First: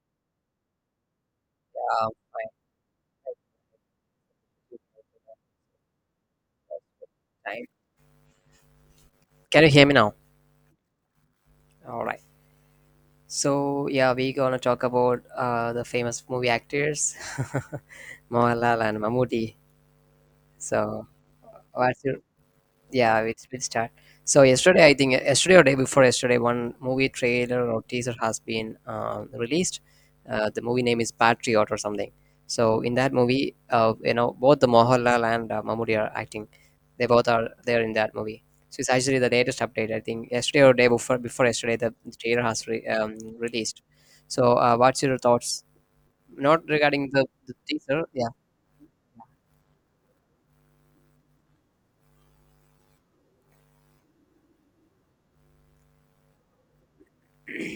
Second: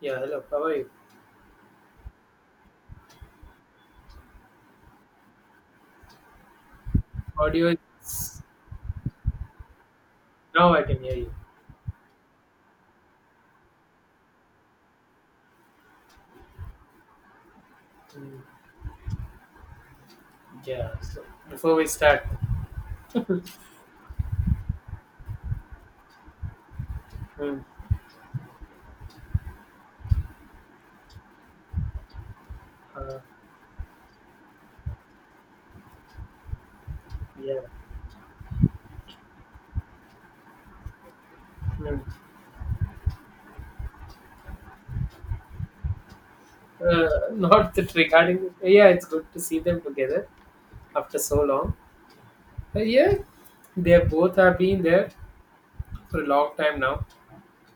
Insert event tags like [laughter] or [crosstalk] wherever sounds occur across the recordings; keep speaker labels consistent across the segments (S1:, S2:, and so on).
S1: Yeah, hello. How are you?
S2: Fine, fine.
S1: Audio is
S2: Can you hear me now?
S1: now I can hear you.
S2: All right. So yeah, we're gonna talk about the famous movie actors, [laughs]
S1: Mm.
S2: Mohanlal and Mammootty.
S1: Yeah.
S2: So
S1: So before we
S2: what's your
S1: start.
S2: Yeah, it's been start. So yesterday, I think yesterday or day before yesterday, one movie
S1: Mm.
S2: trailer or teaser has been released. The movie name is Patriot or something. So in that
S1: uh,
S2: movie, you know, both the Mohanlal and Mammoody are acting. They both are
S1: yeah.
S2: there in that movie. So it's actually the latest update. I think yesterday or day before yesterday, the,
S1: Mm.
S2: the trailer has released. So what's your thoughts? Not
S1: uh,
S2: regarding the
S1: not that
S2: teaser, yeah.
S1: regarding. Yeah, it's good to see them together after so long. Yeah, they both have been there for a long time now.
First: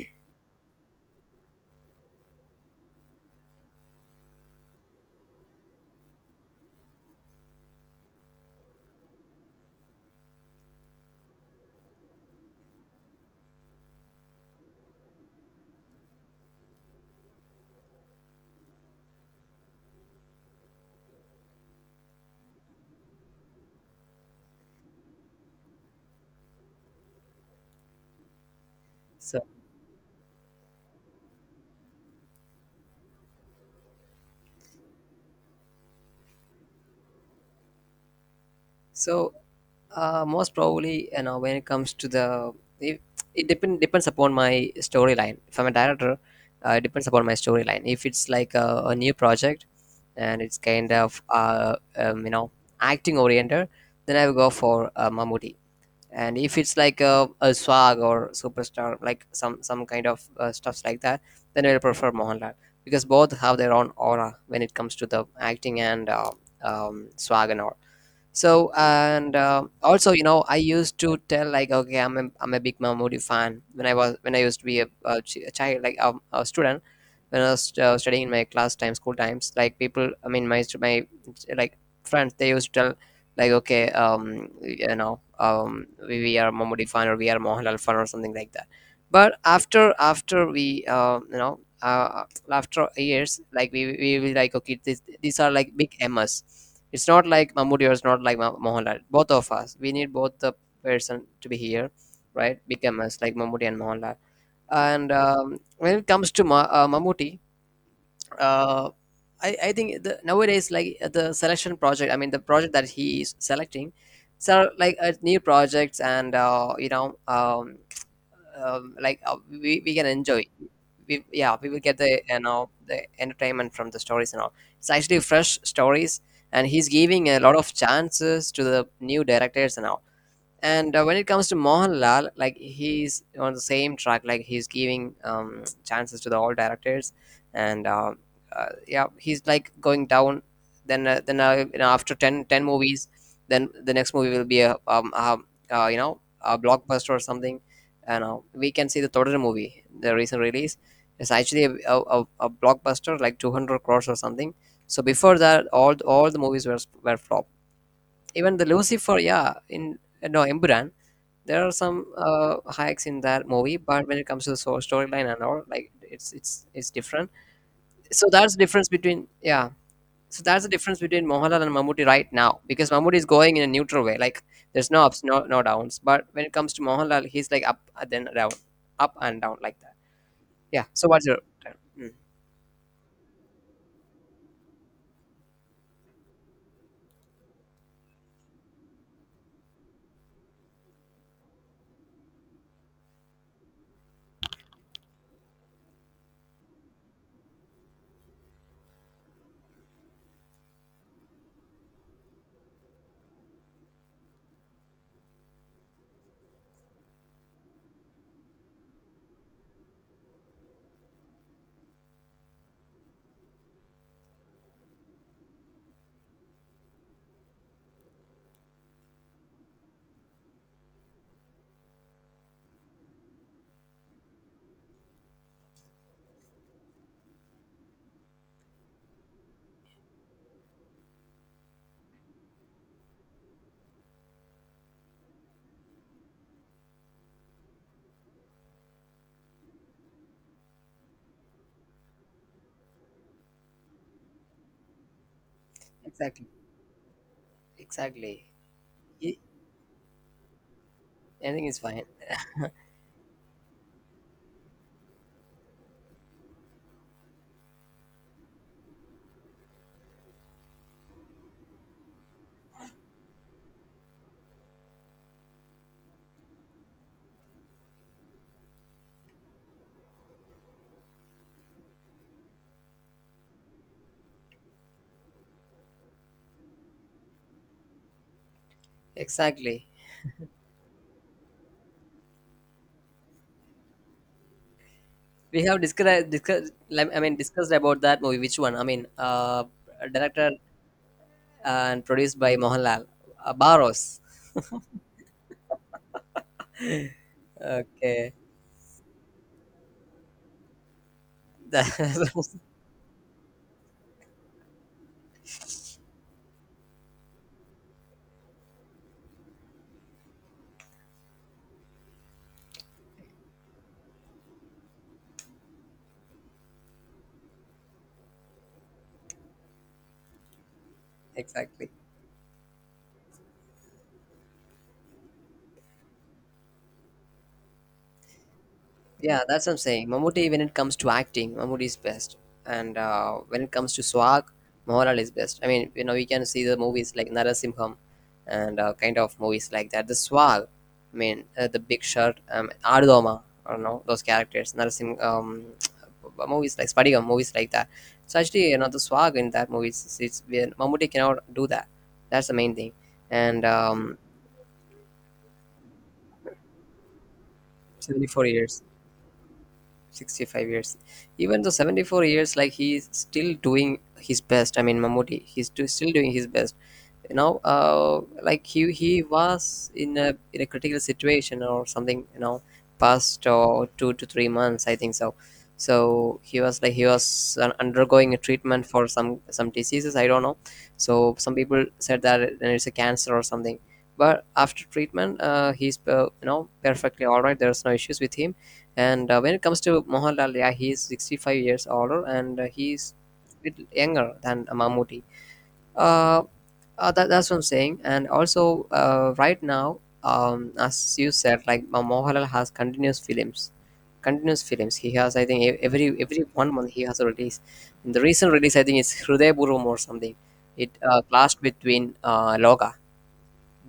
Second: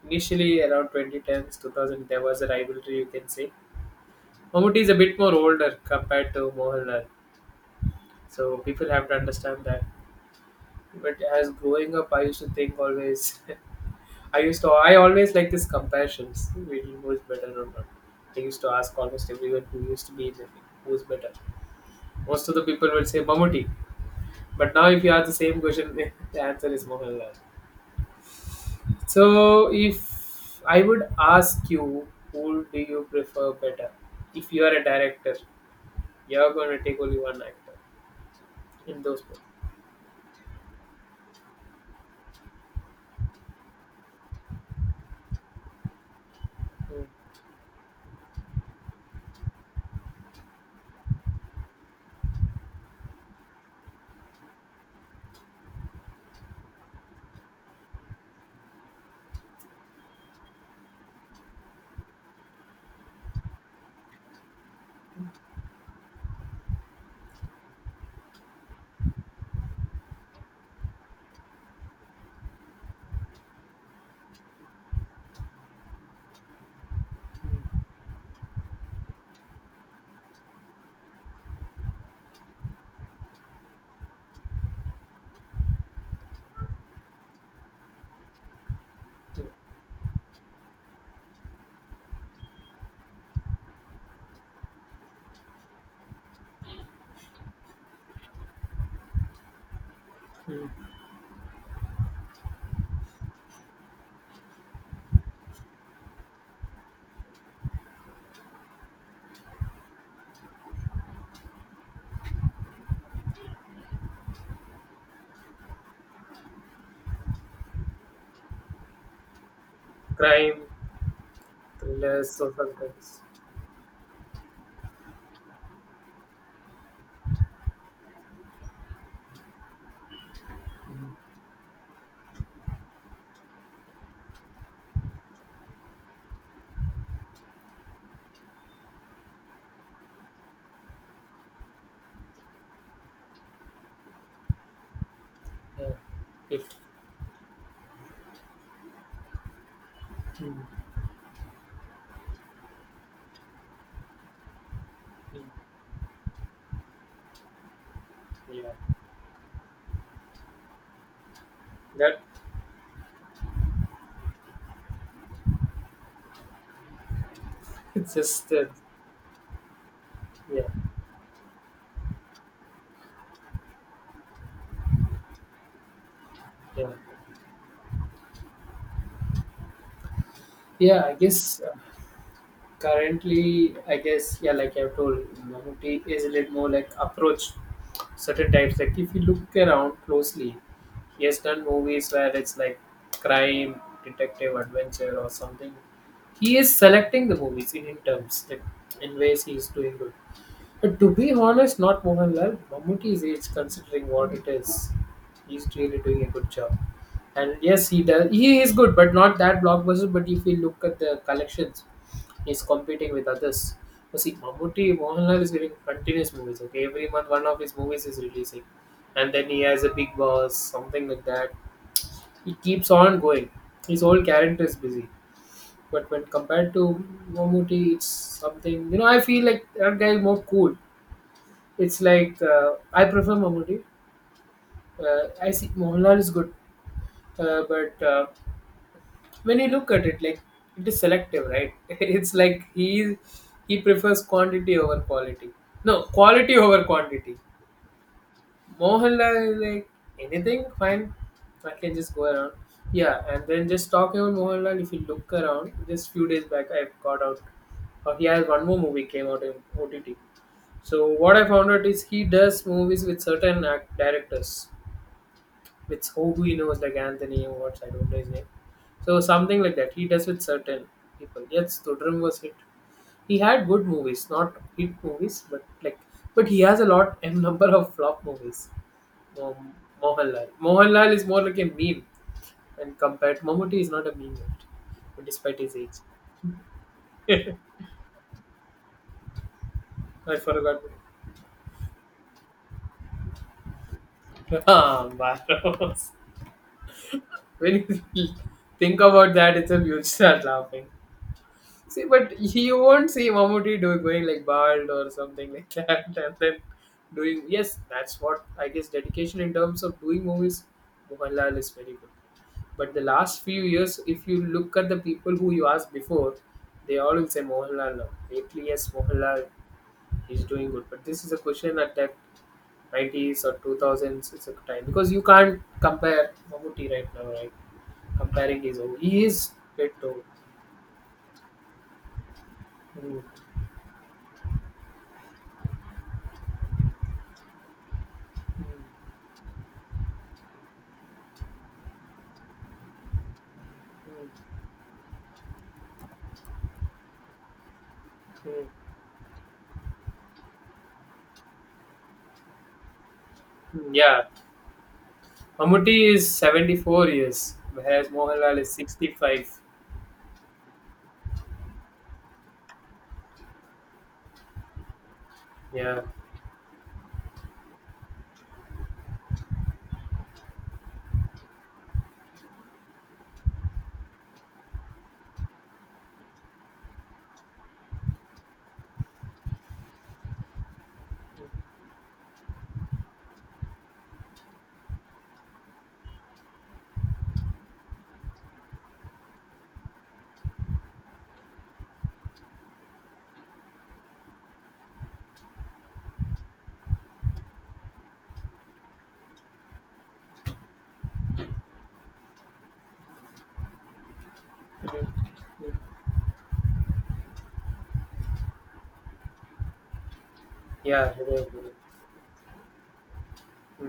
S1: Initially, around 2010s, 2000, there was a rivalry, you can say. Mamuti is a bit more older compared to Mohanlal, so people have to understand that. But as growing up, I used to think always. [laughs] I always like these comparisons, really who's better or not. I used to ask almost everyone who used to be in the league, who's better. Most of the people would say Mammootty. But now if you ask the same question, [laughs] the answer is Mohanlal.
S2: So
S1: So if I would ask you, who do you prefer better? If you are a director, you're going to take only one actor in those
S2: So
S1: movies.
S2: most probably, you know, when it comes to it, it depends upon my storyline. If I'm a director, it
S1: Mm.
S2: depends upon my storyline. If it's like a new project and it's kind of you know, acting oriented, then I will go for Mammootty. And if it's like a swag or superstar, like some kind of stuffs like that, then I will prefer Mohanlal because both have their own aura when it comes to the acting and swag and all. So and also, you know, I used to tell like, okay, I'm a big Mahmoodi fan when I used to be a child, like a student, when I was studying in my class time, school times. Like people, I mean, my like friends, they used to tell like, okay, you know, we are Mahmoodi fan or we are Mohanlal fan or something like that. But
S1: Mm.
S2: after we, you know. After years like we will like okay these are like big ms, it's not like Mahmoodi or it's not like Mohanlal. Both of us, we need both the
S1: Mm. Mm.
S2: person to be here, right? Big ms like Mahmoodi and Mohanlal. And when it comes to Mahmoodi, uh, I think nowadays like the selection project, I mean the project that he is selecting, so like new projects and you know, like we can enjoy,
S1: Crime,
S2: yeah, we will get the,
S1: thrillers,
S2: you know,
S1: social
S2: the
S1: things.
S2: entertainment from the stories and all. It's actually fresh stories, and he's giving a lot of chances to the new directors and all. And when it comes to Mohanlal, like he's on the same track, like he's giving chances to the all directors, and yeah, he's like going down. Then, you know, after ten movies, then the next movie will be a
S1: Yeah.
S2: you know, a
S1: If,
S2: blockbuster or something. And we can see the Totoro movie, the recent release,
S1: mm.
S2: is actually a blockbuster, like 200 crores or something. So before
S1: Mm.
S2: that, all the movies were flop, even the
S1: Yeah.
S2: Lucifer, yeah, in no, Emburan, there are some
S1: That
S2: hikes in that movie, but when it comes to the source storyline and all, like it's it's different.
S1: It's
S2: So
S1: just
S2: that's the
S1: that.
S2: difference between, yeah. So
S1: Yeah,
S2: that's the difference between Mohanlal and Mammootty right now, because Mammootty is going in a neutral way, like there's no ups, no downs. But when it comes to
S1: yeah,
S2: Mohanlal, he's like up and then down, up and down like that. Yeah.
S1: yeah.
S2: So
S1: I
S2: what's your
S1: guess
S2: turn? Mm,
S1: currently, I guess yeah, like I've told, humanity is a little more like approach certain types. Like if you look around closely, he has done movies where it's like crime, detective, adventure, or something. He is selecting the movies in terms like in ways he is doing good. But to be honest, not Mohanlal. Mammootty's age, considering what it is, he's really doing a good job. And yes, he does. He is good, but not that blockbuster. But if we look at the collections, he's competing with others. You see, Mammootty, Mohanlal is giving continuous movies. Okay, every month one of his movies is releasing, and then he has a Big Boss, something like that. He keeps on going. His whole character is busy. But when compared to Mammootty, it's something. You know, I feel like that guy is more cool, it's like I prefer Mammootty. I see Mohanlal is good, but when you look at it, like it is selective, right? [laughs] It's like he prefers quantity over quality. No,
S2: exactly.
S1: quality over quantity.
S2: Exactly.
S1: Mohanlal
S2: He-
S1: is like anything fine.
S2: Anything
S1: I
S2: is
S1: can
S2: fine.
S1: just go around. Yeah, and then just talking about Mohanlal. If you look around, just few days back, I got out or he has one more movie came out in OTT. So what I found out is he does movies with certain act- directors. It's who he knows, like Anthony or what, I don't know his name. So something like that. He does with certain people. Yes, Tudrum was hit. He had good movies, not hit movies, but like, but he has a lot, and number of flop movies. Um,
S2: Exactly.
S1: Mohanlal is more like a meme, and compared, Mammootty is not a meme, yet, despite
S2: We
S1: his
S2: have
S1: age.
S2: discussed, I mean discussed about that movie. Which one? I mean,
S1: I
S2: directed
S1: forgot. [laughs]
S2: and produced by Mohanlal, Baros.
S1: Ah, Barros. When you
S2: Okay,
S1: [laughs] think about that, it's a huge start laughing.
S2: [laughs]
S1: See, but
S2: that-
S1: you won't see Mammootty doing going like bald or something like [laughs] that, and then doing yes, that's what I guess dedication in terms of doing movies. Mohanlal is very good, but the last few years, if you look at the people who you asked before, they all will say Mohanlal now. Lately, yes, Mohanlal is doing good, but this is a question
S2: exactly.
S1: at that 90s or 2000s. It's a time because you can't compare Mammootty right now, right? Comparing his old, he
S2: Yeah,
S1: is
S2: that's what I'm
S1: bit
S2: saying.
S1: old.
S2: Mammootty, when it comes to acting, Mammootty is best. And
S1: Hmm.
S2: when it comes to Swag, Mohanlal is best. I mean, you know, we can see the movies like Narasimham and
S1: Hmm.
S2: kind of movies like that. The Swag, I mean, the Big Shot, Aardoma, I don't know, those characters, [tsk] movies like Spadigam, movies like that. So actually, you know,
S1: Hmm.
S2: the Swag in that movie, Mammootty cannot do that. That's the main thing. And
S1: Yeah, Mammootty is 74 years, whereas
S2: 74
S1: Mohanlal is
S2: years.
S1: 65.
S2: 65 years. Even though 74 years like he's still doing his best. I mean, Mamuti,
S1: Yeah.
S2: still doing his best. You know like he was in a critical situation or something, you know, past or 2 to 3 months, I think so. So he was like, he was undergoing a treatment for some diseases, I don't know. So some people said that it's a cancer or something, but after treatment he's you know, perfectly all right. There's no issues with him. And when it comes to Mohanlal, yeah, he is 65 years older, and he's a little younger than Mammootty. Uh, that's what I'm saying. And also, right now, as you said, like Mohanlal has continuous films, continuous films. He
S1: Mhm.
S2: has, I think, every 1 month he has a release. And the recent release, I think, is Hriday Burum or something. It
S1: Yeah.
S2: clashed between Loga,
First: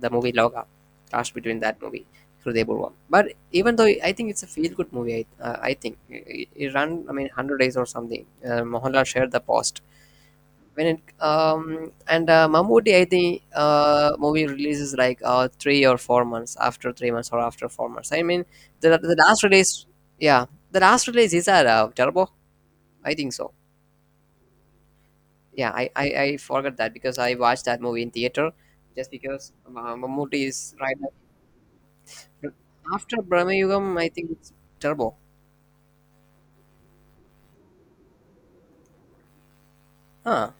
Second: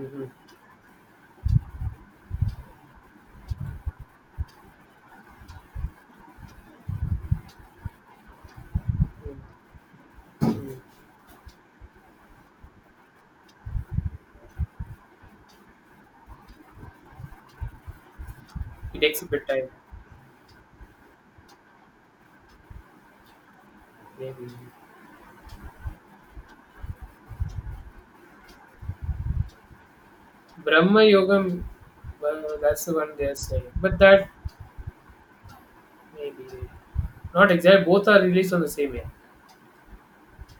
S2: the movie Loga, clash between that movie, Hriday Burwa. But even though I think it's a feel good movie, I think it ran, I mean, 100 days or something. Mohanlal shared the post. When it um, and Mammoody, I think movie releases like 3 or 4 months, after 3 months or after 4 months. I mean
S1: It
S2: the
S1: takes a
S2: last
S1: bit time.
S2: release, yeah, the last release is that Turbo, I think so.
S1: Maybe.
S2: Yeah, I forgot that because I watched that movie in theater just because Mammoody is right.
S1: Brahma Yoga, well, that's the one
S2: After
S1: they're
S2: Brahma
S1: saying. But
S2: Yugam, I
S1: that,
S2: think it's Turbo.
S1: maybe. Not exact. Both are released on the same year.
S2: Huh.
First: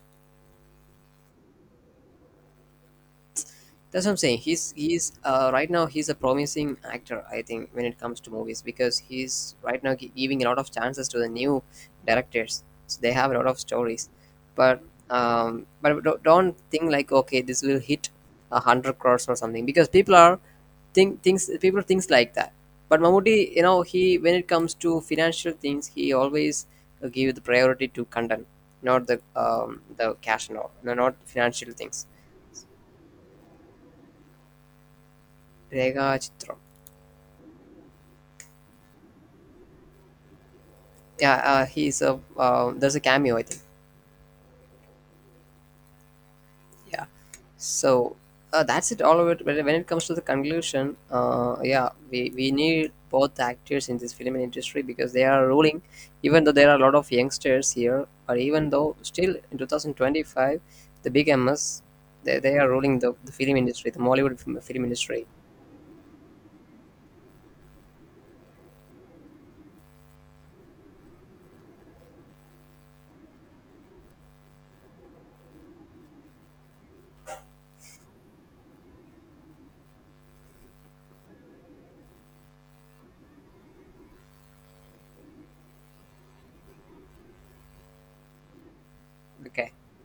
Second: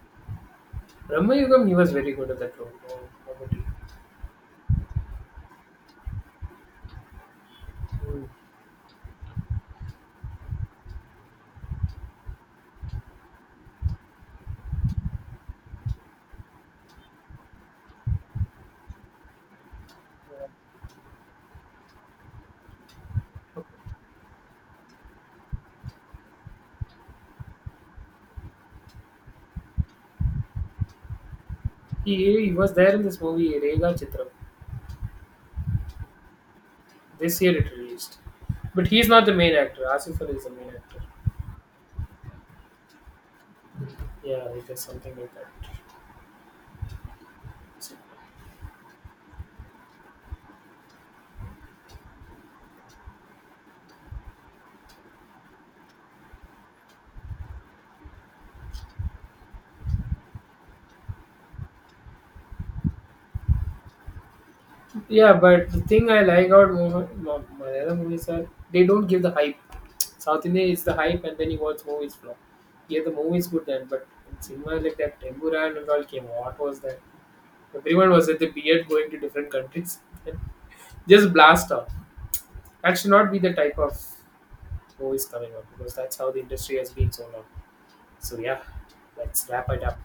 S1: Brahma Yogam, he was very good at that role. Mammootty.
S2: That's what I'm saying. He's right now he's a promising actor. I think when it comes
S1: Mm.
S2: to movies, because he's right now giving a lot of chances to the new directors. So they have a lot of stories, but but don't think like okay, this will hit 100 crores or something, because people are
S1: Yeah.
S2: think things people thinks like that. But Mammoody, you
S1: Okay.
S2: know, he when it comes to financial things, he always give the priority to content, not the the cash and all, no, not financial things.
S1: He was there in this movie, Rega Chitram.
S2: Rega Chitra.
S1: This year it released. But he's not the main actor. Asif Ali is the main actor.
S2: Yeah, he's a there's a cameo, I think.
S1: Yeah, like there's something like that.
S2: Yeah. So
S1: So-
S2: that's it, all of it. When it comes to the conclusion, yeah, we need both the actors in this film industry, because they are ruling. Even though there are a lot of youngsters here, but even though still in 2025, the big ms, they are ruling the film industry, the mollywood film industry.
S1: yeah, but the thing I like about Malayalam movies are they don't give the hype. South India is the hype, and then you watch movies flop. Yeah, the movie is good then, but in cinema like that, Temburan and all came. What was that? Everyone was at the beard going to different countries. And just blast off. That should not be the type of movies coming out because that's how the industry has been so long. So yeah, let's wrap
S2: Okay.
S1: it up.